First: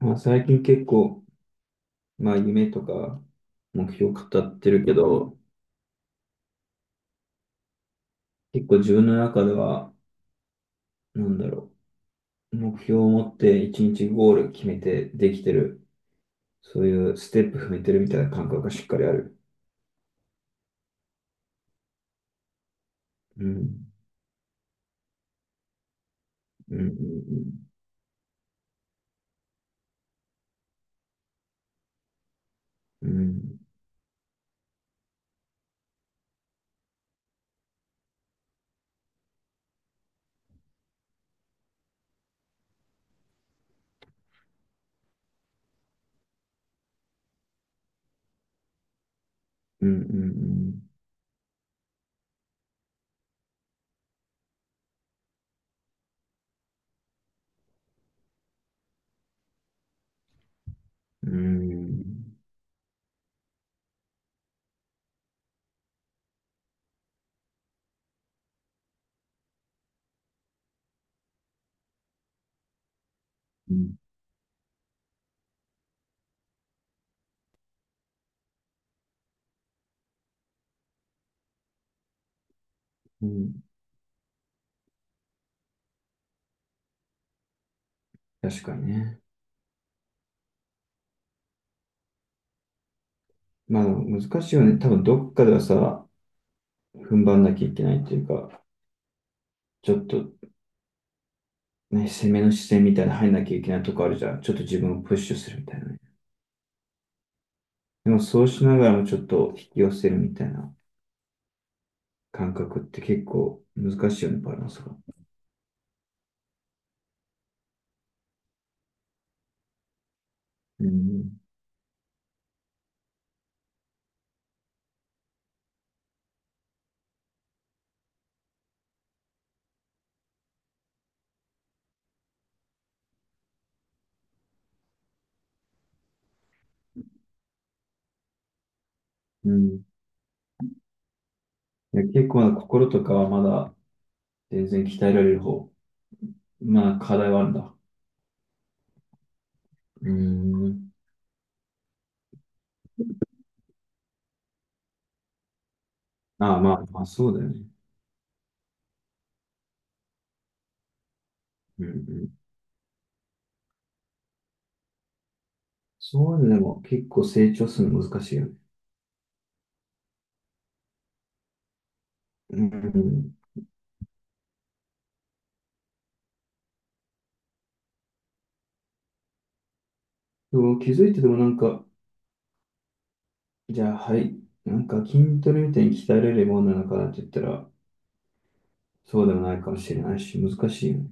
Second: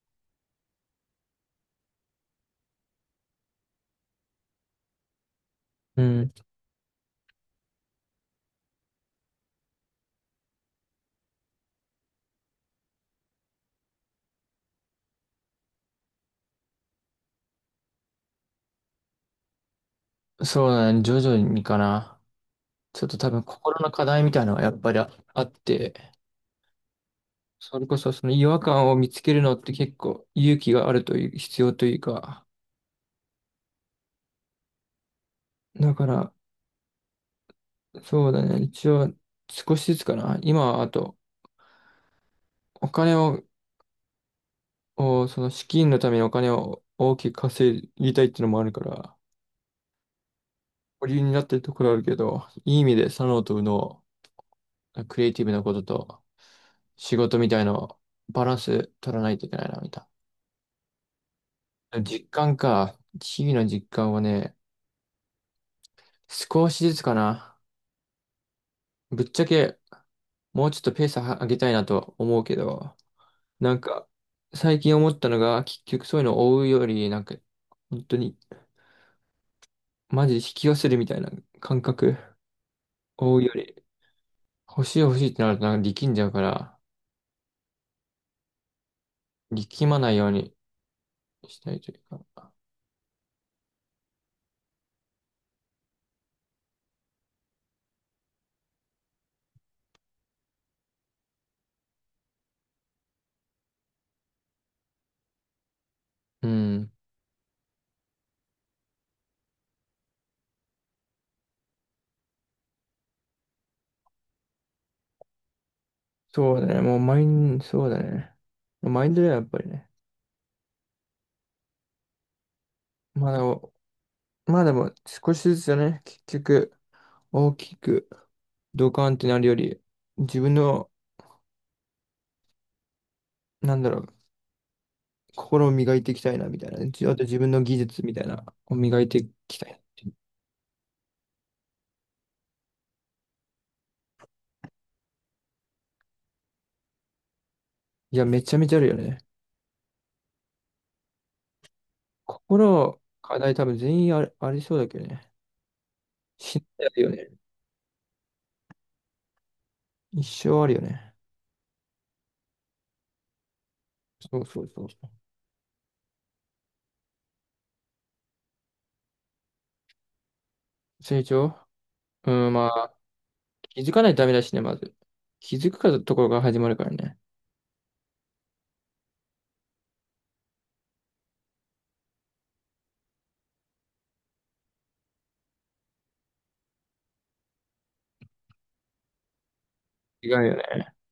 まあ、最近結構、まあ、夢とか目標語ってるけど、うん、結構自分の中では、なんだろう、目標を持って一日ゴール決めてできてる、そういうステップ踏めてるみたいな感覚がしっかりある。そうだね。徐々にかな。ちょっと多分う心ん、の課題みたいなのがやっぱりあって、うん、それこそその違和感を見つけるのって結構勇気があるという、必要というか。うん、うん、だから、そうだね。一応少しずつかな。今はあと、お金を、をその資金のためにお金を大きく稼ぎたいっていうのもあるから、うん、保留になってるところあるけど、いい意味で左脳と右脳、クリエイティブなことと仕事みたいなバランス取らないといけないな、みたいな。うん、うん、実感か。日々の実感はね、少しずつかな。ぶっちゃけ、もうちょっとペースは上げたいなと思うけど、なうんん、か、最近思ったのが、結局そういうのを追うより、なんか、本当に、マジで引き寄せるみたいな感覚、う追うよん、り、欲しい欲しいってなるとなんか力んじゃうから、確かにね。力まないようにしたいというか。まあ、難しいよね。多分どっかではさ、踏ん張んなきゃいけないっていうか、ちょっとね、攻めの視線みたいな入んなきゃいけないとこあるじゃん。ちょっと自分をプッシュするみたいなね。うん。でもそうしながらもちょっと引き寄せるみたいな感覚って結構難しいよね、バランスが。そうだね。もうマイン、そうだね。マインドはやっぱりね。うん。まだ、まあでも少しずつだね。結局、大きくドカンってなるより、自分の、なんだろう、心を磨いていきたいな、みたいな。あと自分の技術みたいな、を磨いていうきたん。いなっいていう。や、結構な心とかはまだ全然鍛えられる方。まあ課題はあるんだ。いや、めちゃめちゃあるよね。うん。心、課題多分全員ありそうだけどね。あ死あ、んまであ、あまるあよね。そうだよね。一生あるよね。うんうん。そうそうそうそそういうのでも結構成長するの難しいよね。う。うん、うまあ、ん。気づかないとダメだしね、まず。気づくかところが始まるからね。でも気づいてでもなんか、じゃあはい、なんか筋トレみたいに鍛えられるものなのかなって言ったら、そうでもないかもしれない違し、うよ難ね。しいよね。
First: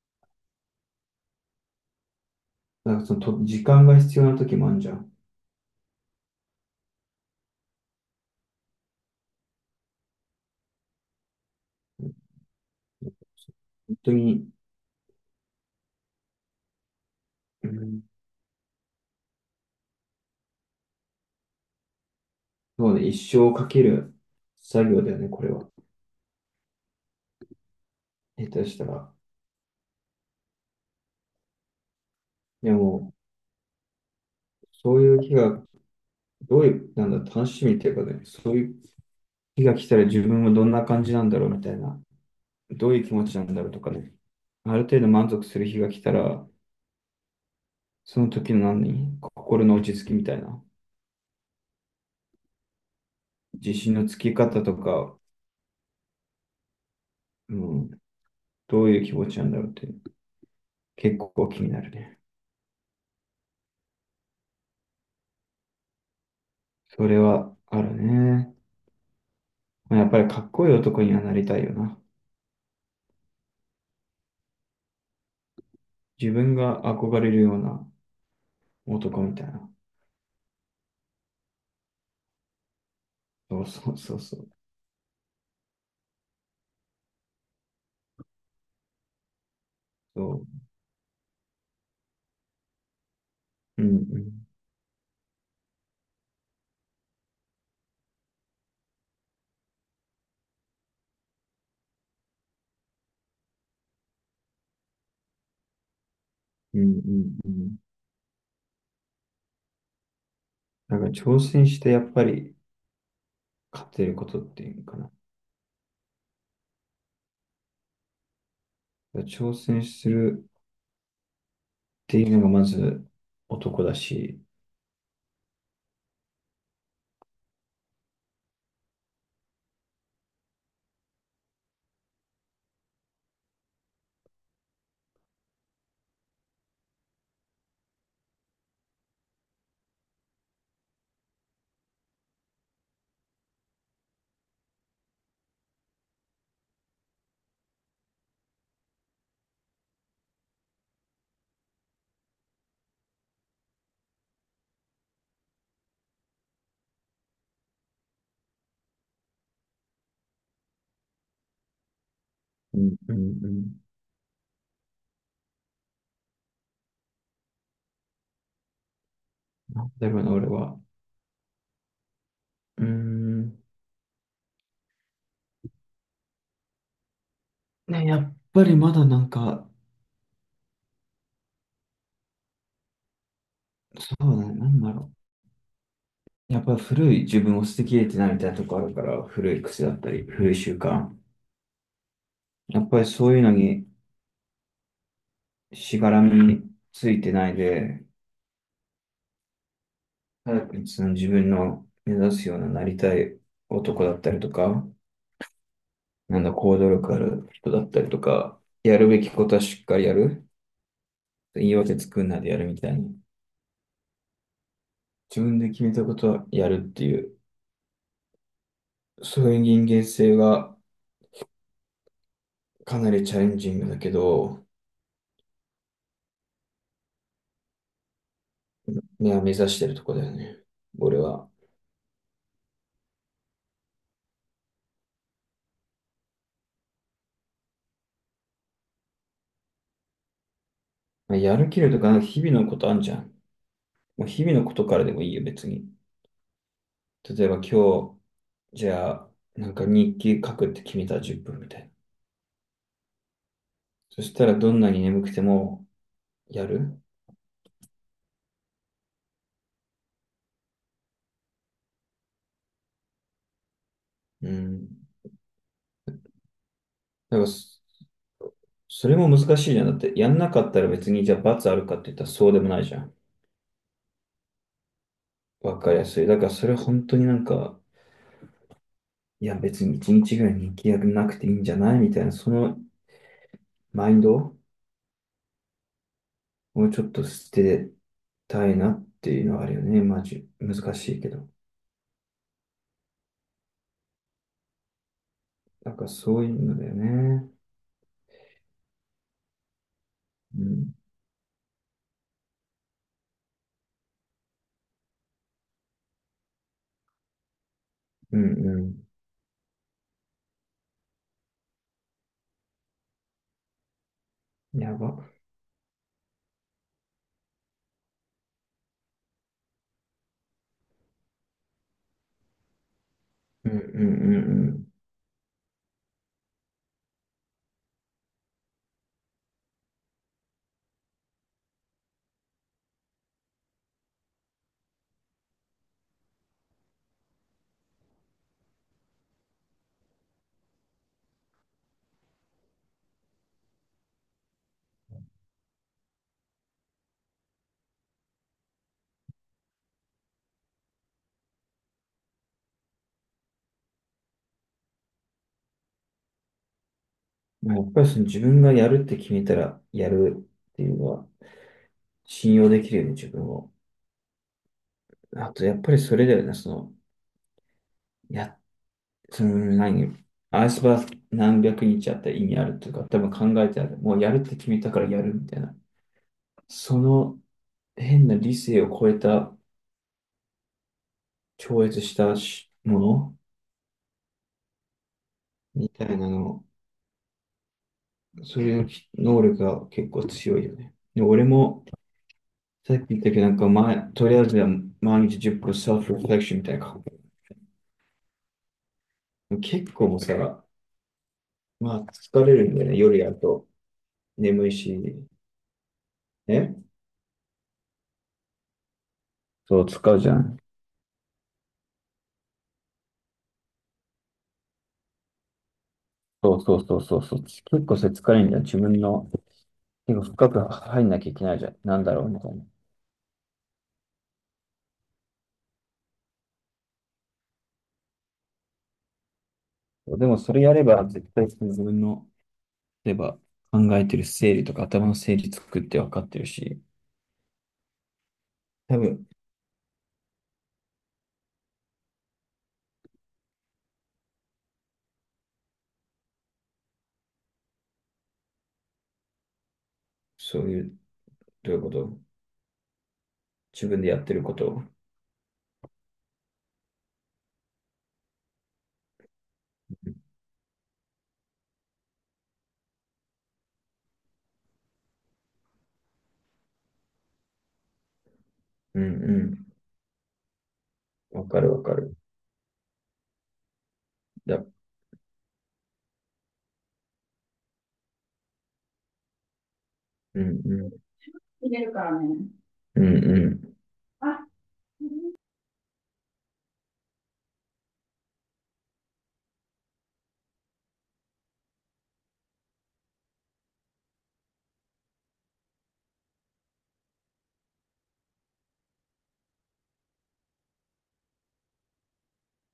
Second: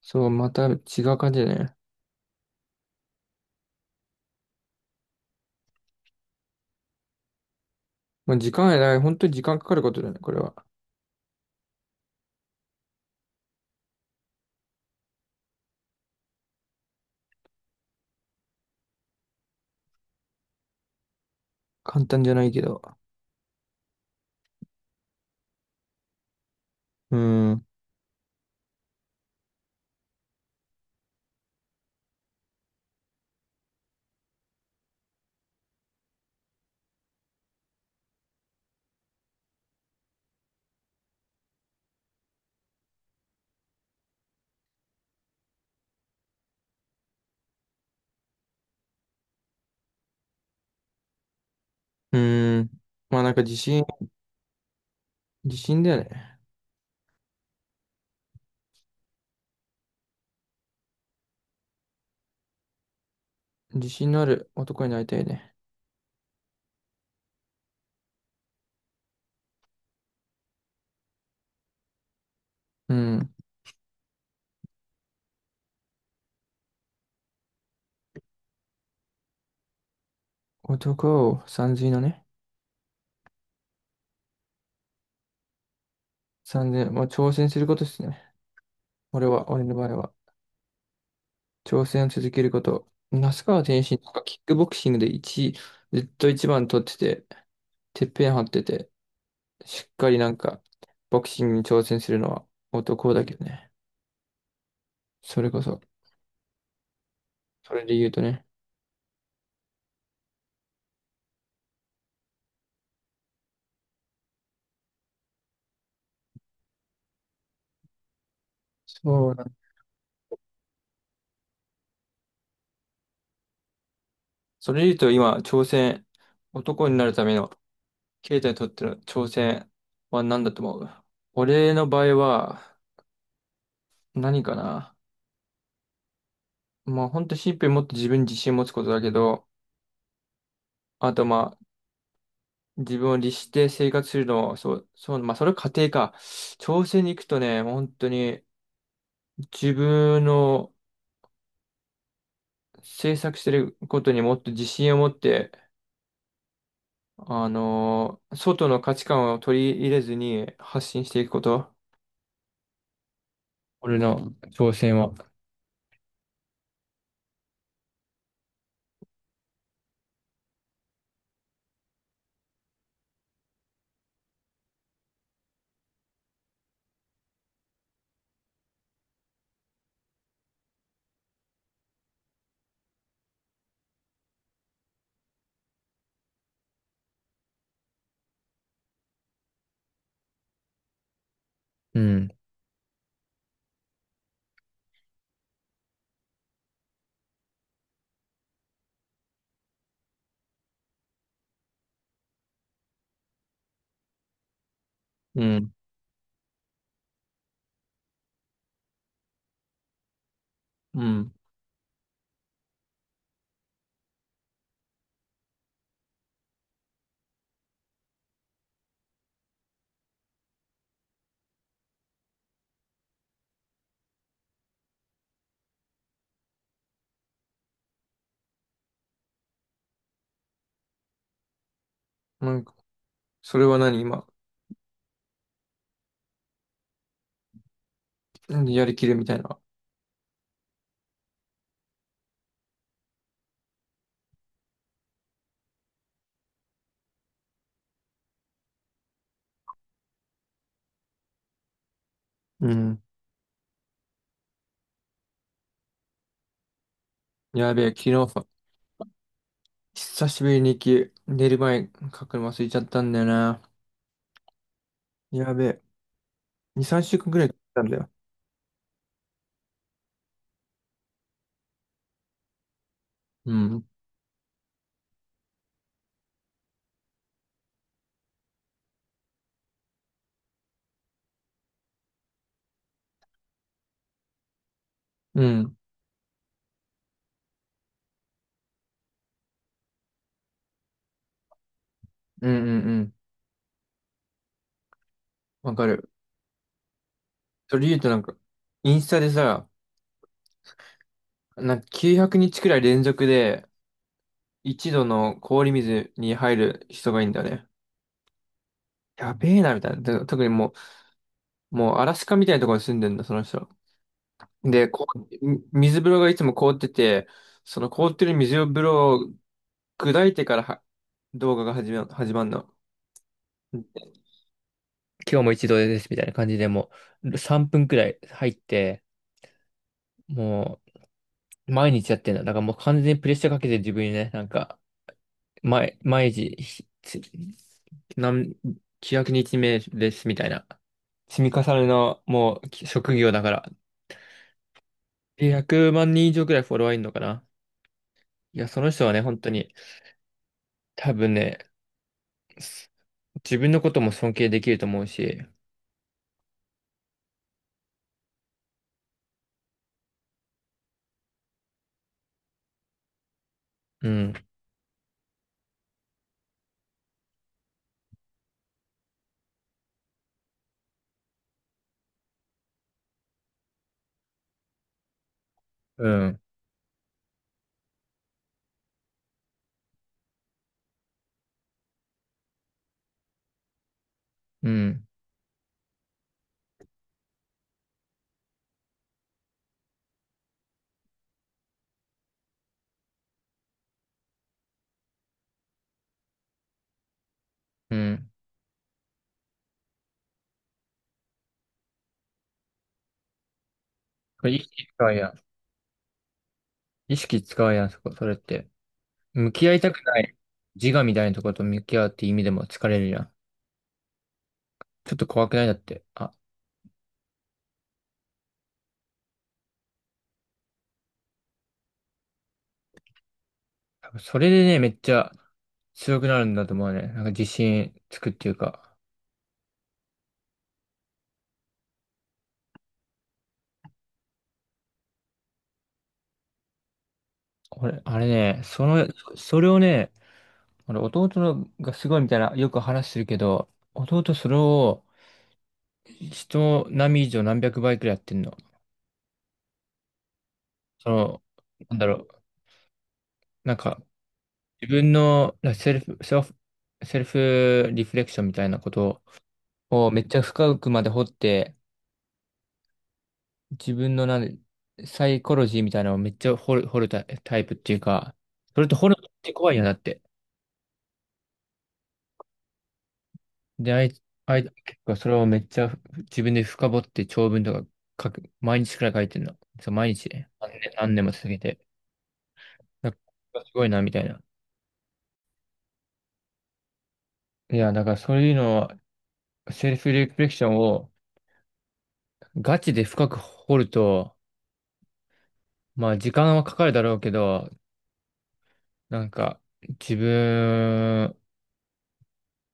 そう、また違う感じだね。だからそのと、時間が必要な時もあるじゃん。まあ、時間がない。本当に時間かかることだね、これは。本当に、うん、簡単じゃないけど。そうね、一生をかける作業だよね、これは。うん。下手したら。でも、そういう日が、どういう、なんだ、楽しみっていうかね、そういう日が来たら自分はどんな感じなんだろうみたいな、どういう気持ちなんだろうとかね、ある程度満足する日が来たら、その時の何、心の落ち着きみたいな、うーん。まあなんか自信のつき方とか、自信だよね。うん、どういう気持ちなんだろうって、結構気になるね。自信のある男になりたいね。それはあるね。まあ、やっぱりかっこいい男にはなりたいよな。うん。自分が憧れるような男みたいな。男をさんずいのね。そうそうそうそう。さんずまあ挑戦することですね。俺は、俺の場合は。そ挑戦を続けること。那須川天う。うん心とうかキッん。クボクシングで一位、ずっと一番取ってて、てっぺん張ってて、しっかりなんか、ボクシングに挑戦するのは男だけどね。それこそ、うんうんうそん。れで言うとね。だから挑戦してやっぱり勝てることっていうのかな。だからそうだ。挑戦するっていうのがまず男だし。それで言うと今、挑戦、男になるためのケイタにとっての挑戦は何だと思う？俺の場合は何かな。まあ本当シンプルにもっと自分に自信を持つことだけど、あとまあ自分を律して生活するのを、そう、そう、まあそれは家庭か。挑戦に行くとね、もう本当に自分の制作してることにもっと自信を持って、外の価値観を取り入れずに発信していくこと。うんうんうん。俺の挑戦は。なんだろうな、俺は。うーん。ね、やっぱりまだなんか、そうだね、なんだろう。やっぱり古い自分を捨てきれてないみたいなとこあるから、古い癖だったり、古い習慣。うん。やっぱりそういうのにしがらみについてないで、早くその自分の目指すようななりたい男だったりとか、うん。なんだ、行動力ある人だったりとか、やるべきことはしっかりやる。うん。言い訳作んないでやるみたいに。自分で決めたことはやるっていう、そういう人間性がかなりチャレンジングだけど、ね目指してるとこだよね。俺は。なんか、それは何今うんやりきるみたいな。やる気力とか、日々のことあんじゃん。もう日々のことからでもいいよ、別に。例えば今日、じゃあ、なんか日記書くって決めたら10分みたいな。うん。そしたらどんなに眠くてもやる。やべえ、昨日さ、久しぶりに雪、寝る前に書くの忘れちゃったんだよな。うん。やべえ、2、3週間だくかららい経っそ、たんだよ。それも難しいじゃん。だって、やんなかったら別にじゃあ罰あるかって言ったらそうでもないじゃん。うん。わかりやすい。だからそれ本当になんか、いや別に1日ぐらい日記やんなくていいんじゃないみたいな、そのマインドうん。をちょっと捨てたいなっていうのはあるよね。マジ、難しいけど。うんうんうん。わかなんかる。そういうのだよね。それ言うとなんか、インスタでさ、うん。なんか900日くにちくらい連続で、一度の氷水に入る人がいいんだよね。うんうやべえな、みたいな。で特にもうアラスカみたいなところに住んでんだ、その人。ん。で、やこう、ば。水風呂がいつも凍ってて、その凍ってる水風呂砕いてからは動画が始まんの。うんうんうんうん。今日も一度ですみたいな感じでもう3分くらい入って、もう毎日やってんだ。だからもう完全にプレッシャーかけて自分にね、なんか、毎日、何、900日目ですみたいな。積み重ねのもうき職業だから。で100万人以上くらいフォロワーいるのかな。いや、その人はね、本当に多分ね、す自分のことも尊敬できると思うし、まあやっぱりその自分がやるって決めたらやるっていうのは信用できるよね、自分を。うん、あとやっぱりそれだよね、や、その何、アイスバー何百日あったら意味あるとか、多分考えてある。もうやるって決めたからやるみたいな。うん、その変な理性を超えた、超越したしものうん、みたいなの、それの能力が結構強いよね。で俺も、さっき言ったけど、なんか前、とりあえずは毎日10分セルフレフレクションみたいな。うん。結構もさ、まあ疲れるんだよね。夜やるとこれ意眠い識使うし、やん。ね。意識使うやん、そこ、それって。向き合いそう、たく使なうじゃいん。自我みたいなとこと向き合うって意味でも疲れるやん。ちょっと怖くないだって。あ、そうそうそうそうそう。結構それ疲れるんだよ。自分の、結構深く入んなきゃいけないじゃん。なんだろうみたいな。多分それでね、めっちゃ強くなるんだと思うね。なんか自信つくっていうか。でもそれやれば、絶対その自分の、例えば考えてる整理とか頭の整理作って分かってるし、俺、あれね、そ多の、分、それをね、俺弟のがすごいみたいな、よく話してるけど、弟それを人並み以上何百倍くらいやってんの。そういう、その、どういうこなんだろと、う。なん自か分でやってることを。自分のらセルフリフレクションみたいなことをめっちゃ深くまで掘って、自分のなんサイコロジーみたいなのをめっちゃ掘るタイタイプっていうか、それとう掘るのってん怖いよなって。うん。わかるわかる。で、あいあいだ結構それをめっちゃ自分で深掘って長文とか書く、毎日くらい書いてるの。そう、毎日うね。ん何年うん。何年も続け入て。れるからね。うんうなんかん。すごいな、みたいあ、な。いや、だからそういうのは、セルフリフレクションをガチで深く掘ると、まあ時間はかかるだろうけど、なんか自分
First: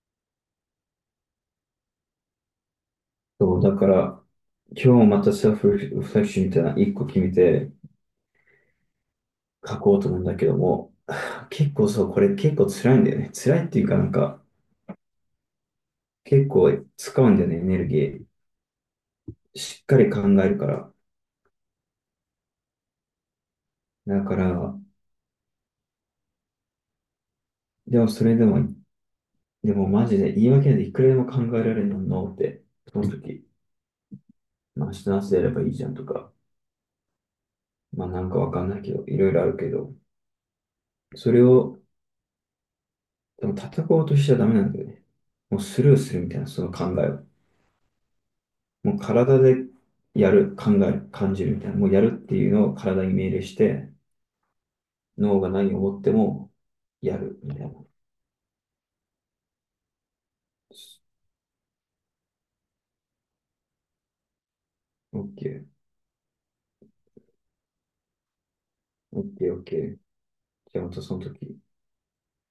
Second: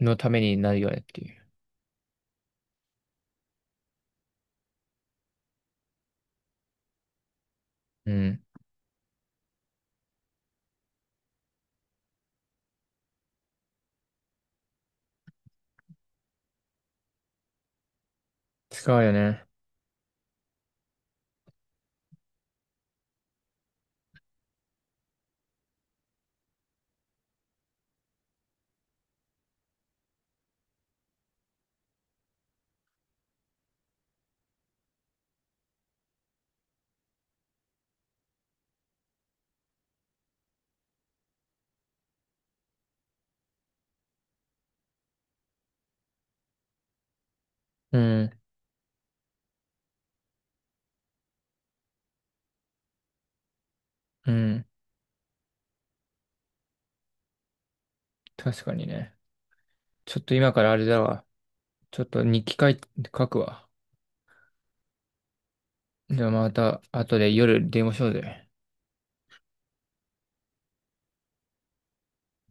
のためになるよねっていう。そう、だから、今日またセルフリフレクションみたいな一個決めてうん。書こうと思うんだけども、結構そう、これ結構辛いんだよね。辛いっていうかなんか、結構使うんだよね、エネルギー。使うよね。しっかり考えるから。だから、でもそれでも、でもマジで言い訳でいくらでも考えられるのって、その時、まあ明日の朝やればいいじゃんとか、まあなんかわかんないけど、いろいろあるけど、それをでも叩こうとしちゃダメなんだよね。もうスルーするみたいな、その考えを。うん。もう体でやる、考える、感じるみたいな。もうやるっていうのを体に命令して、うん。脳が何を思ってもやるみたいな。確かにね。ちょっと今からあれだわ。ちょっと日記書い書くわ。OK。じゃあまた後で夜電話しようぜ。OK、OK。じゃあまたその時。